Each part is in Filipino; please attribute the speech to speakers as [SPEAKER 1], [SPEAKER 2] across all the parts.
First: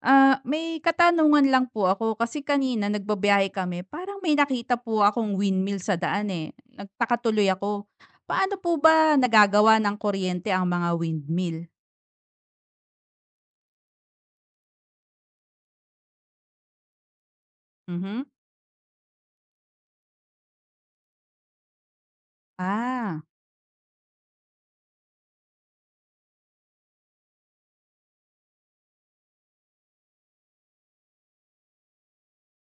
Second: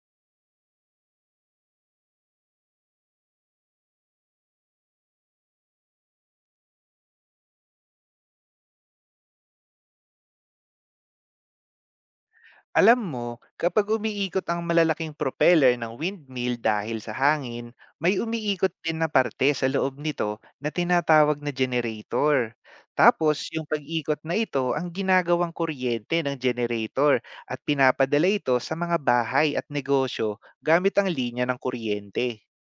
[SPEAKER 1] Ah, may katanungan lang po ako kasi kanina nagbabiyahe kami parang may nakita po akong windmill sa daan, eh. Nagtaka tuloy ako. Paano po ba nagagawa ng kuryente ang mga windmill?
[SPEAKER 2] Alam mo, kapag umiikot ang malalaking propeller ng windmill dahil sa hangin, may
[SPEAKER 1] Mhm.
[SPEAKER 2] umiikot din na parte sa loob nito na tinatawag na generator.
[SPEAKER 1] Ah,
[SPEAKER 2] Tapos, yung pag-ikot na ito ang ginagawang kuryente ng generator at pinapadala ito sa mga bahay at negosyo gamit ang linya ng kuryente.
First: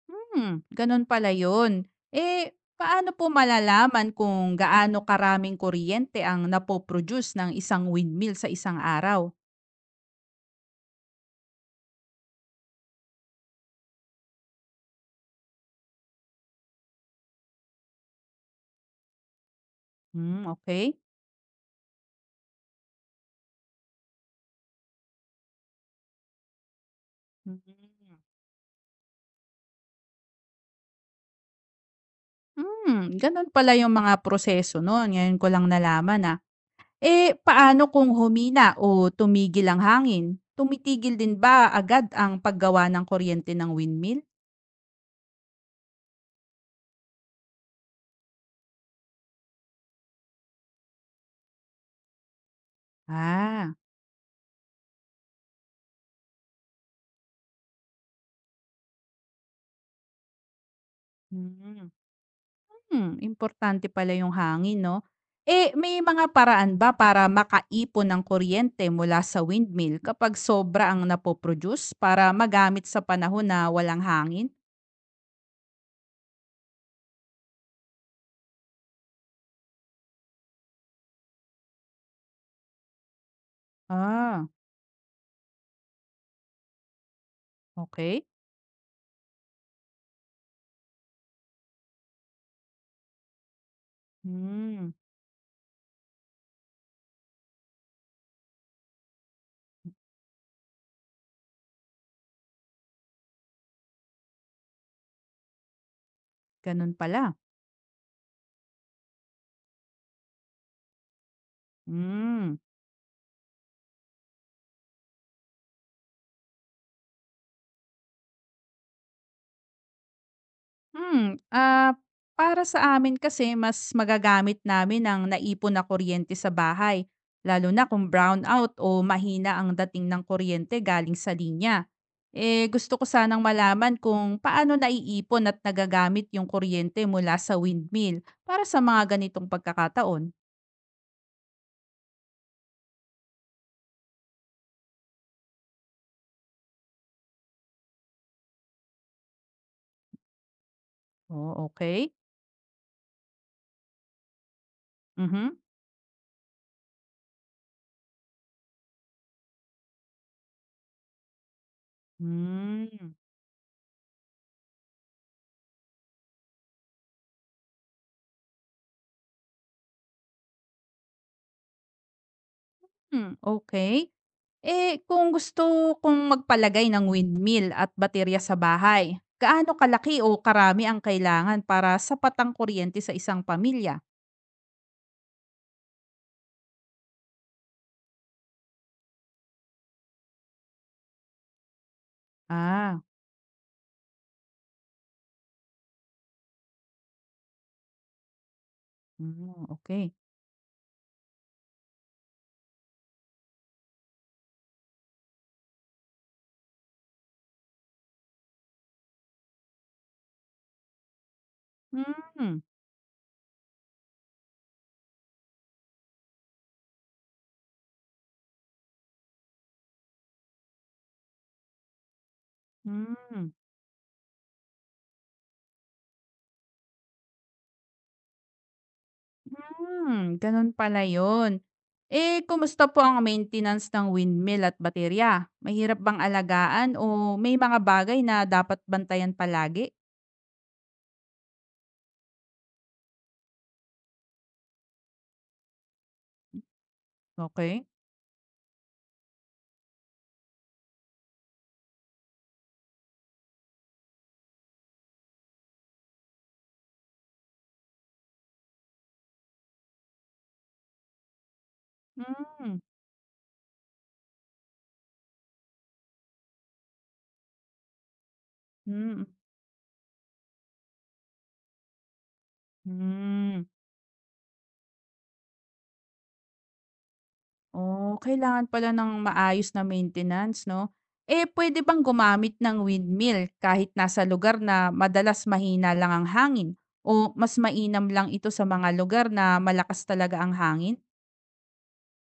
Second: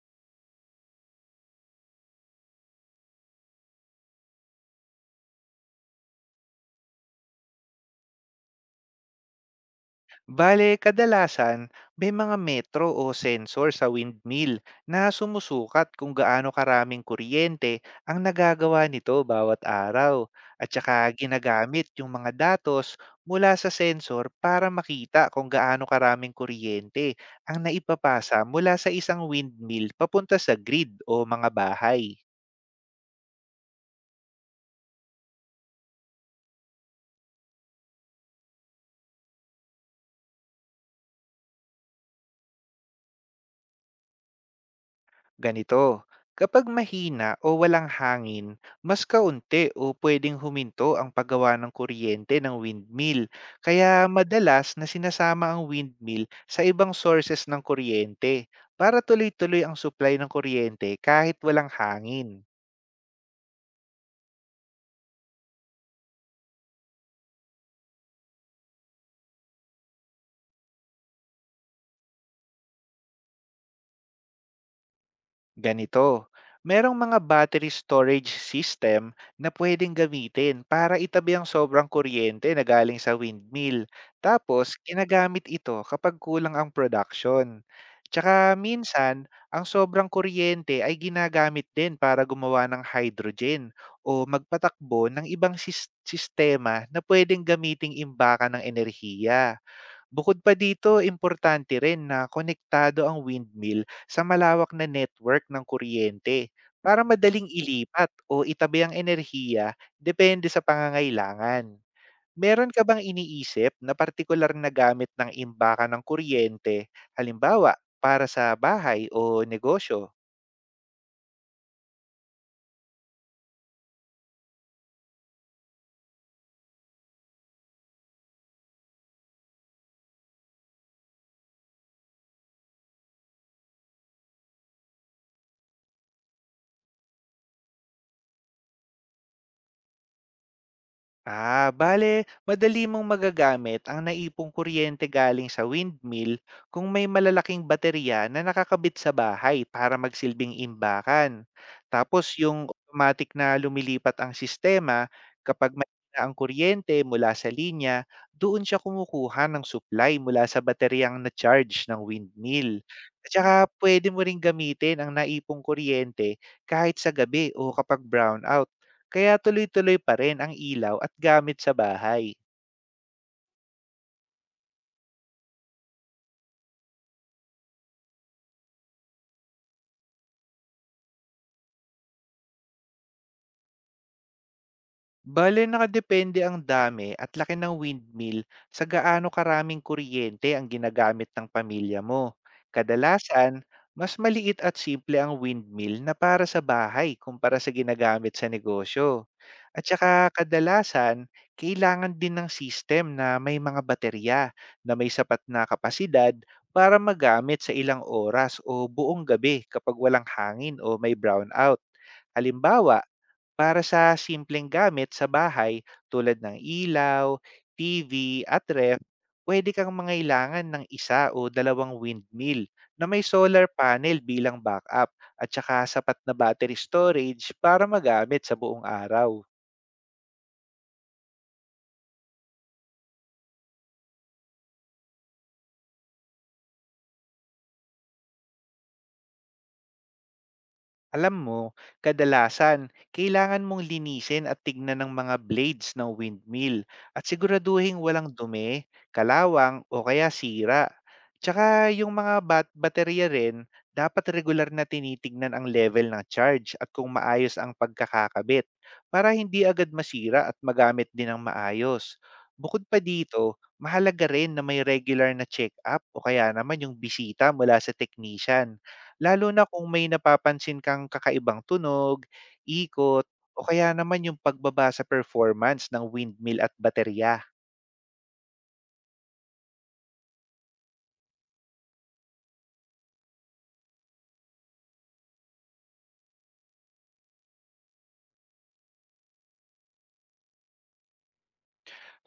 [SPEAKER 1] hmm, ganun pala yun. Eh, paano po malalaman kung gaano karaming kuryente ang napoproduce ng isang windmill sa isang araw?
[SPEAKER 2] Bale, kadalasan may mga metro o sensor sa windmill na sumusukat kung gaano karaming kuryente ang nagagawa nito bawat araw.
[SPEAKER 1] Hmm,
[SPEAKER 2] At
[SPEAKER 1] okey.
[SPEAKER 2] saka ginagamit yung mga datos mula sa sensor para makita kung gaano karaming kuryente
[SPEAKER 1] Hmm,
[SPEAKER 2] ang naipapasa mula sa isang windmill papunta sa grid o mga bahay.
[SPEAKER 1] hmm, ganun pala yung mga proseso nun, ngayon ko lang nalaman, ah. Eh, paano kung humina o tumigil ang hangin? Tumitigil din ba agad ang paggawa ng kuryente ng windmill?
[SPEAKER 2] Ganito, kapag mahina o walang hangin, mas kaunti o pwedeng huminto ang paggawa ng kuryente ng windmill.
[SPEAKER 1] Ah,
[SPEAKER 2] Kaya madalas na sinasama ang windmill sa ibang sources ng kuryente para tuloy-tuloy ang supply ng kuryente kahit walang
[SPEAKER 1] hmm.
[SPEAKER 2] hangin.
[SPEAKER 1] Hmm, importante pala yung hangin, no? Eh, may mga paraan ba para makaipon ng kuryente mula sa windmill kapag sobra ang napoproduce para magamit sa panahon na walang hangin?
[SPEAKER 2] Ganito, merong mga battery storage system na pwedeng gamitin para itabi ang sobrang kuryente na galing sa windmill.
[SPEAKER 1] Ah,
[SPEAKER 2] Tapos, ginagamit ito kapag kulang ang production.
[SPEAKER 1] okay.
[SPEAKER 2] Tsaka minsan, ang sobrang kuryente ay ginagamit din para gumawa ng hydrogen o
[SPEAKER 1] Hmm,
[SPEAKER 2] magpatakbo ng ibang sistema na pwedeng gamiting imbaka ng enerhiya. Bukod pa dito, importante rin na konektado ang windmill sa malawak na network ng kuryente
[SPEAKER 1] ganun
[SPEAKER 2] para
[SPEAKER 1] pala.
[SPEAKER 2] madaling ilipat o itabi ang enerhiya depende sa pangangailangan.
[SPEAKER 1] Hmm.
[SPEAKER 2] Meron ka bang iniisip na partikular na gamit ng imbaka ng kuryente, halimbawa para sa bahay o negosyo?
[SPEAKER 1] Hmm, ah, para sa amin kasi mas magagamit namin ang naipon na kuryente sa bahay, lalo na kung brownout o mahina ang dating ng kuryente galing sa linya. Eh gusto ko sanang malaman kung paano naiipon at nagagamit yung kuryente mula sa windmill para sa mga ganitong pagkakataon.
[SPEAKER 2] Ah, bale, madali mong magagamit ang naipong kuryente galing sa windmill kung may malalaking baterya na nakakabit sa bahay para magsilbing imbakan.
[SPEAKER 1] Oh, okay.
[SPEAKER 2] Tapos yung automatic na lumilipat ang sistema
[SPEAKER 1] Mhm.
[SPEAKER 2] kapag may na ang kuryente mula sa linya, doon siya kumukuha ng supply mula sa bateryang na-charge ng windmill.
[SPEAKER 1] Hmm.
[SPEAKER 2] At saka pwede mo ring gamitin ang naipong kuryente kahit sa gabi o kapag brownout, kaya tuloy-tuloy pa rin ang ilaw at gamit sa bahay.
[SPEAKER 1] Hmm, okay. Eh, kung gusto kong magpalagay ng windmill at baterya sa bahay, gaano kalaki o karami ang kailangan para sapat ang kuryente sa isang pamilya?
[SPEAKER 2] Bale, nakadepende ang dami at laki ng windmill sa gaano karaming kuryente ang ginagamit ng pamilya mo.
[SPEAKER 1] Ah,
[SPEAKER 2] Kadalasan, mas maliit at simple ang windmill na para sa bahay kumpara sa ginagamit sa negosyo.
[SPEAKER 1] mm,
[SPEAKER 2] At
[SPEAKER 1] okay.
[SPEAKER 2] saka kadalasan, kailangan din ng system na may mga baterya na may sapat na kapasidad para magamit sa ilang oras o buong gabi kapag walang hangin o may brownout.
[SPEAKER 1] Hmm,
[SPEAKER 2] Halimbawa, para sa simpleng gamit sa bahay tulad ng ilaw, TV at ref, pwede kang mangailangan ng isa o dalawang windmill na may
[SPEAKER 1] hmm,
[SPEAKER 2] solar panel bilang backup at saka sapat na battery storage para magamit sa buong araw.
[SPEAKER 1] hmm, ganun pala yun. Eh, kumusta po ang maintenance ng windmill at baterya? Mahirap bang alagaan o may mga bagay na dapat bantayan palagi?
[SPEAKER 2] Alam mo, kadalasan, kailangan mong linisin at tignan ng mga blades ng windmill at
[SPEAKER 1] Okay.
[SPEAKER 2] siguraduhin walang dumi, kalawang o kaya sira. Tsaka yung mga baterya rin, dapat regular na tinitignan ang level ng charge at kung maayos ang pagkakakabit para hindi agad masira at magamit din ng maayos.
[SPEAKER 1] Hmm,
[SPEAKER 2] Bukod pa dito, mahalaga rin na may regular na check-up o kaya naman yung bisita mula sa technician.
[SPEAKER 1] hmm,
[SPEAKER 2] Lalo na kung may napapansin kang kakaibang tunog, ikot,
[SPEAKER 1] hmm.
[SPEAKER 2] o kaya naman yung pagbaba sa performance ng windmill at baterya.
[SPEAKER 1] Oh, kailangan pala ng maayos na maintenance 'no? Eh, pwede bang gumamit ng windmill kahit nasa lugar na madalas mahina lang ang hangin o mas mainam lang ito sa mga lugar na malakas talaga ang hangin?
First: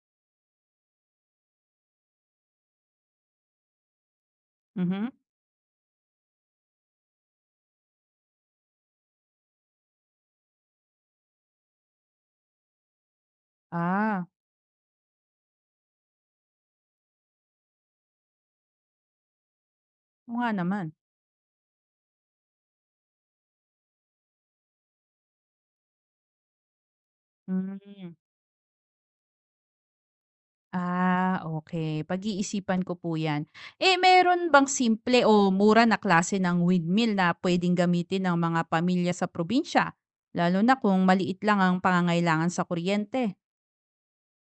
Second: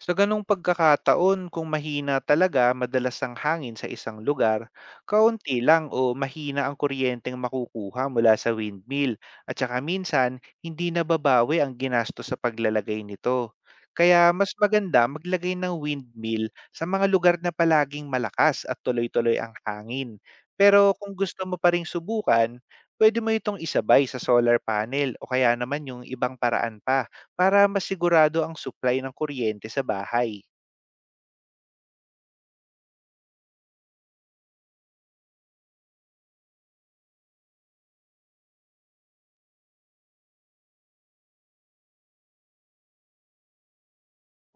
[SPEAKER 2] Sa ganong pagkakataon, kung mahina talaga madalas ang hangin sa isang lugar,
[SPEAKER 1] Mhm.
[SPEAKER 2] kaunti lang o mahina ang kuryenteng makukuha mula sa windmill at saka minsan hindi nababawi ang ginastos sa paglalagay nito.
[SPEAKER 1] Ah,
[SPEAKER 2] Kaya mas maganda maglagay ng windmill sa mga lugar na palaging malakas at tuloy-tuloy ang hangin.
[SPEAKER 1] oo nga naman.
[SPEAKER 2] Pero kung gusto mo pa ring subukan, pwede mo itong isabay sa solar panel o kaya naman yung ibang paraan pa para
[SPEAKER 1] Hmm.
[SPEAKER 2] masigurado ang supply ng kuryente sa bahay.
[SPEAKER 1] Ah, okay. Pag-iisipan ko po 'yan. Eh, meron bang simple o mura na klase ng windmill na puwedeng gamitin ng mga pamilya sa probinsya, lalo na kung maliit lang ang pangangailangan sa kuryente?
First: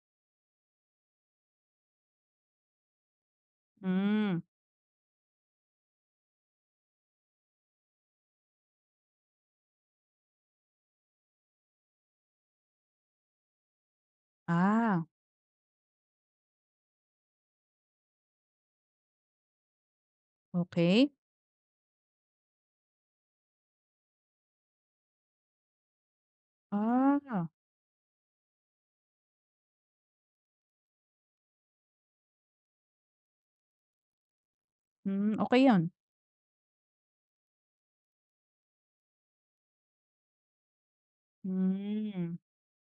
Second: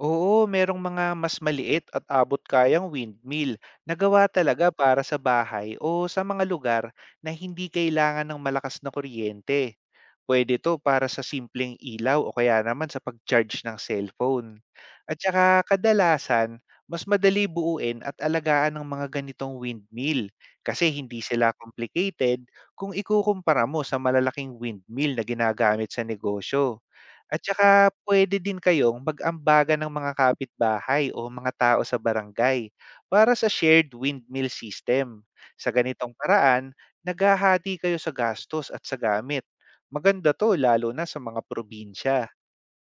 [SPEAKER 2] Oo, merong mga mas maliit at abot-kayang windmill na gawa
[SPEAKER 1] Hmm,
[SPEAKER 2] talaga para sa bahay o sa mga lugar na hindi kailangan ng malakas na kuryente. Pwede to para sa simpleng ilaw o kaya naman sa pag-charge ng cellphone.
[SPEAKER 1] ah,
[SPEAKER 2] At saka kadalasan, mas madali buuin at alagaan ng mga ganitong windmill kasi
[SPEAKER 1] okay.
[SPEAKER 2] hindi sila complicated kung ikukumpara mo sa malalaking windmill na ginagamit sa negosyo. At
[SPEAKER 1] Ah,
[SPEAKER 2] saka puwede din kayong mag-ambagan ng mga kapitbahay o mga tao sa barangay para sa shared windmill system.
[SPEAKER 1] hmm, okay
[SPEAKER 2] Sa
[SPEAKER 1] 'yun.
[SPEAKER 2] ganitong paraan, naghahati kayo sa gastos at sa gamit. Maganda to lalo na sa mga probinsya.
[SPEAKER 1] Hmm.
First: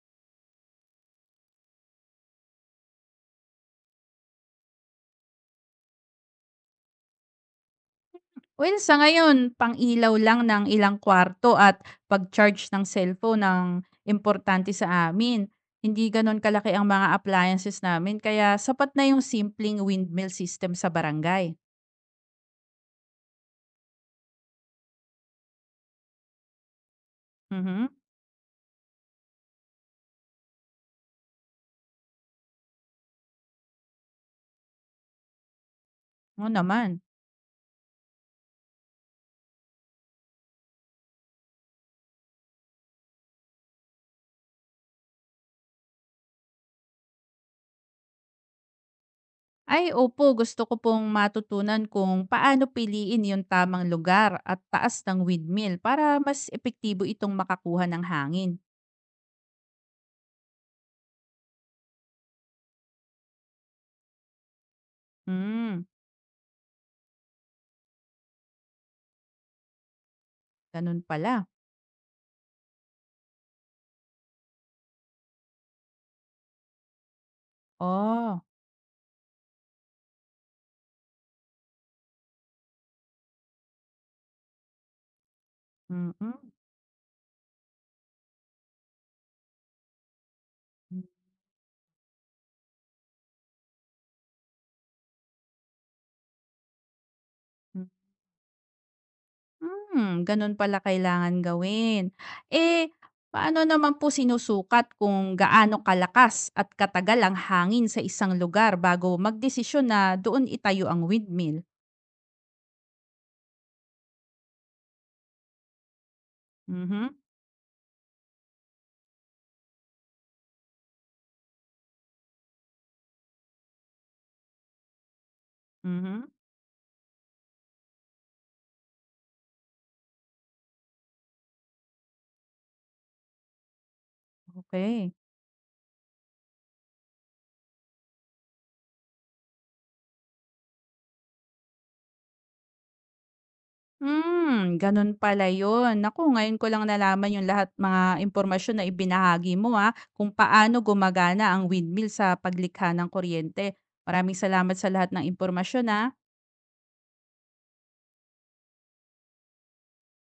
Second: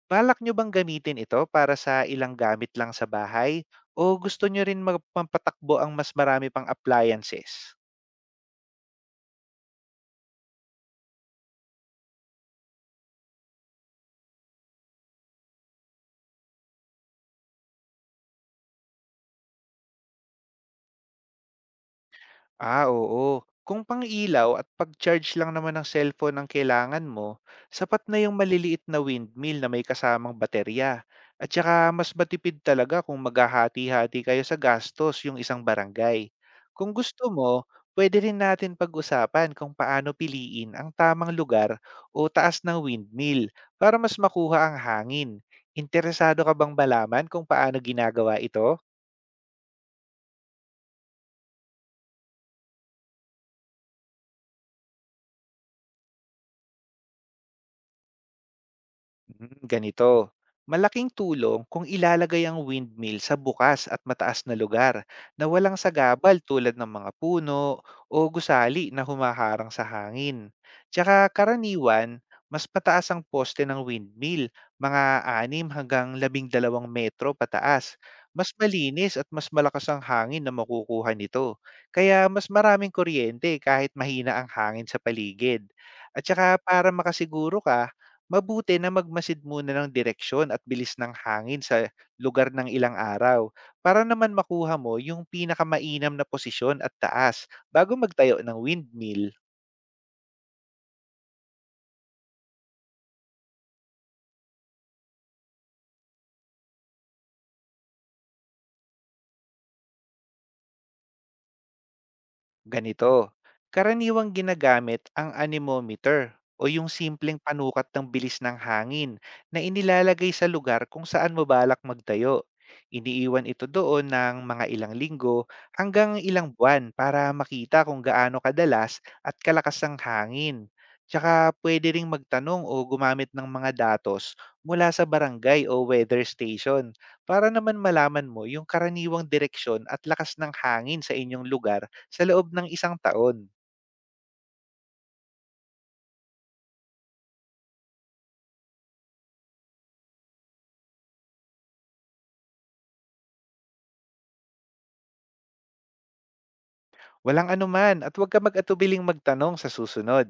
[SPEAKER 2] Balak nyo bang gamitin ito para sa ilang gamit lang sa bahay? O gusto nyo rin magpapatakbo ang mas marami pang appliances?
[SPEAKER 1] Well, sa ngayon pang-ilaw lang ng ilang kwarto at pag-charge ng cellphone ang importante sa amin. Hindi gano'n kalaki ang mga appliances namin kaya sapat na 'yung simpleng windmill system sa barangay.
[SPEAKER 2] Ah, oo. Kung pang-ilaw at pag-charge lang naman ng cellphone ang kailangan mo,
[SPEAKER 1] Mhm,
[SPEAKER 2] sapat na yung maliliit na windmill na may kasamang baterya. At saka mas matipid talaga kung maghahati-hati kayo sa gastos yung isang barangay.
[SPEAKER 1] oo naman.
[SPEAKER 2] Kung gusto mo, pwede rin natin pag-usapan kung paano piliin ang tamang lugar o taas ng windmill para mas makuha ang hangin. Interesado ka bang malaman kung paano ginagawa ito?
[SPEAKER 1] Ay, opo gusto ko pong matutunan kung paano piliin 'yung tamang lugar at taas ng windmill para mas epektibo itong makakuha ng hangin.
[SPEAKER 2] Mm, ganito, malaking tulong kung ilalagay ang windmill sa bukas at mataas na lugar na walang
[SPEAKER 1] Hmm,
[SPEAKER 2] sagabal tulad ng mga puno o gusali na humaharang sa hangin.
[SPEAKER 1] ganun
[SPEAKER 2] Tsaka
[SPEAKER 1] pala.
[SPEAKER 2] karaniwan, mas pataas ang poste ng windmill, mga 6 hanggang 12 metro pataas.
[SPEAKER 1] Oh,
[SPEAKER 2] Mas malinis at mas malakas ang hangin na makukuha nito. Kaya mas maraming kuryente kahit mahina ang hangin sa paligid. At
[SPEAKER 1] mm.
[SPEAKER 2] saka para makasiguro ka, mabuti na magmasid muna ng direksyon at bilis ng hangin sa lugar ng ilang araw para naman makuha mo yung pinakamainam na posisyon at taas
[SPEAKER 1] Mhm.
[SPEAKER 2] bago magtayo ng windmill.
[SPEAKER 1] Hmm, ganun pala kailangan gawin. Eh, paano naman po sinusukat kung gaano kalakas at katagal ang hangin sa isang lugar bago magdesisyon na doon itayo ang windmill?
[SPEAKER 2] Ganito, karaniwang ginagamit ang anemometer o yung
[SPEAKER 1] Mhm,
[SPEAKER 2] simpleng panukat ng bilis ng hangin na inilalagay sa lugar kung saan mabalak magtayo. Iniiwan ito doon ng mga ilang linggo hanggang
[SPEAKER 1] mhm,
[SPEAKER 2] ilang buwan para makita kung gaano kadalas at kalakas ang hangin. Tsaka pwede ring magtanong o gumamit ng mga datos mula sa
[SPEAKER 1] okay.
[SPEAKER 2] barangay o weather station para naman malaman mo yung karaniwang direksyon at lakas ng hangin sa inyong lugar sa loob ng isang taon.
[SPEAKER 1] Hmm, ganun pala yun. Naku, ngayon ko lang nalaman yung lahat mga impormasyon na ibinahagi mo ha, kung paano gumagana ang windmill sa paglikha ng kuryente. Maraming salamat sa lahat ng impormasyon ha.
[SPEAKER 2] Walang anuman at huwag ka mag-atubiling magtanong sa susunod.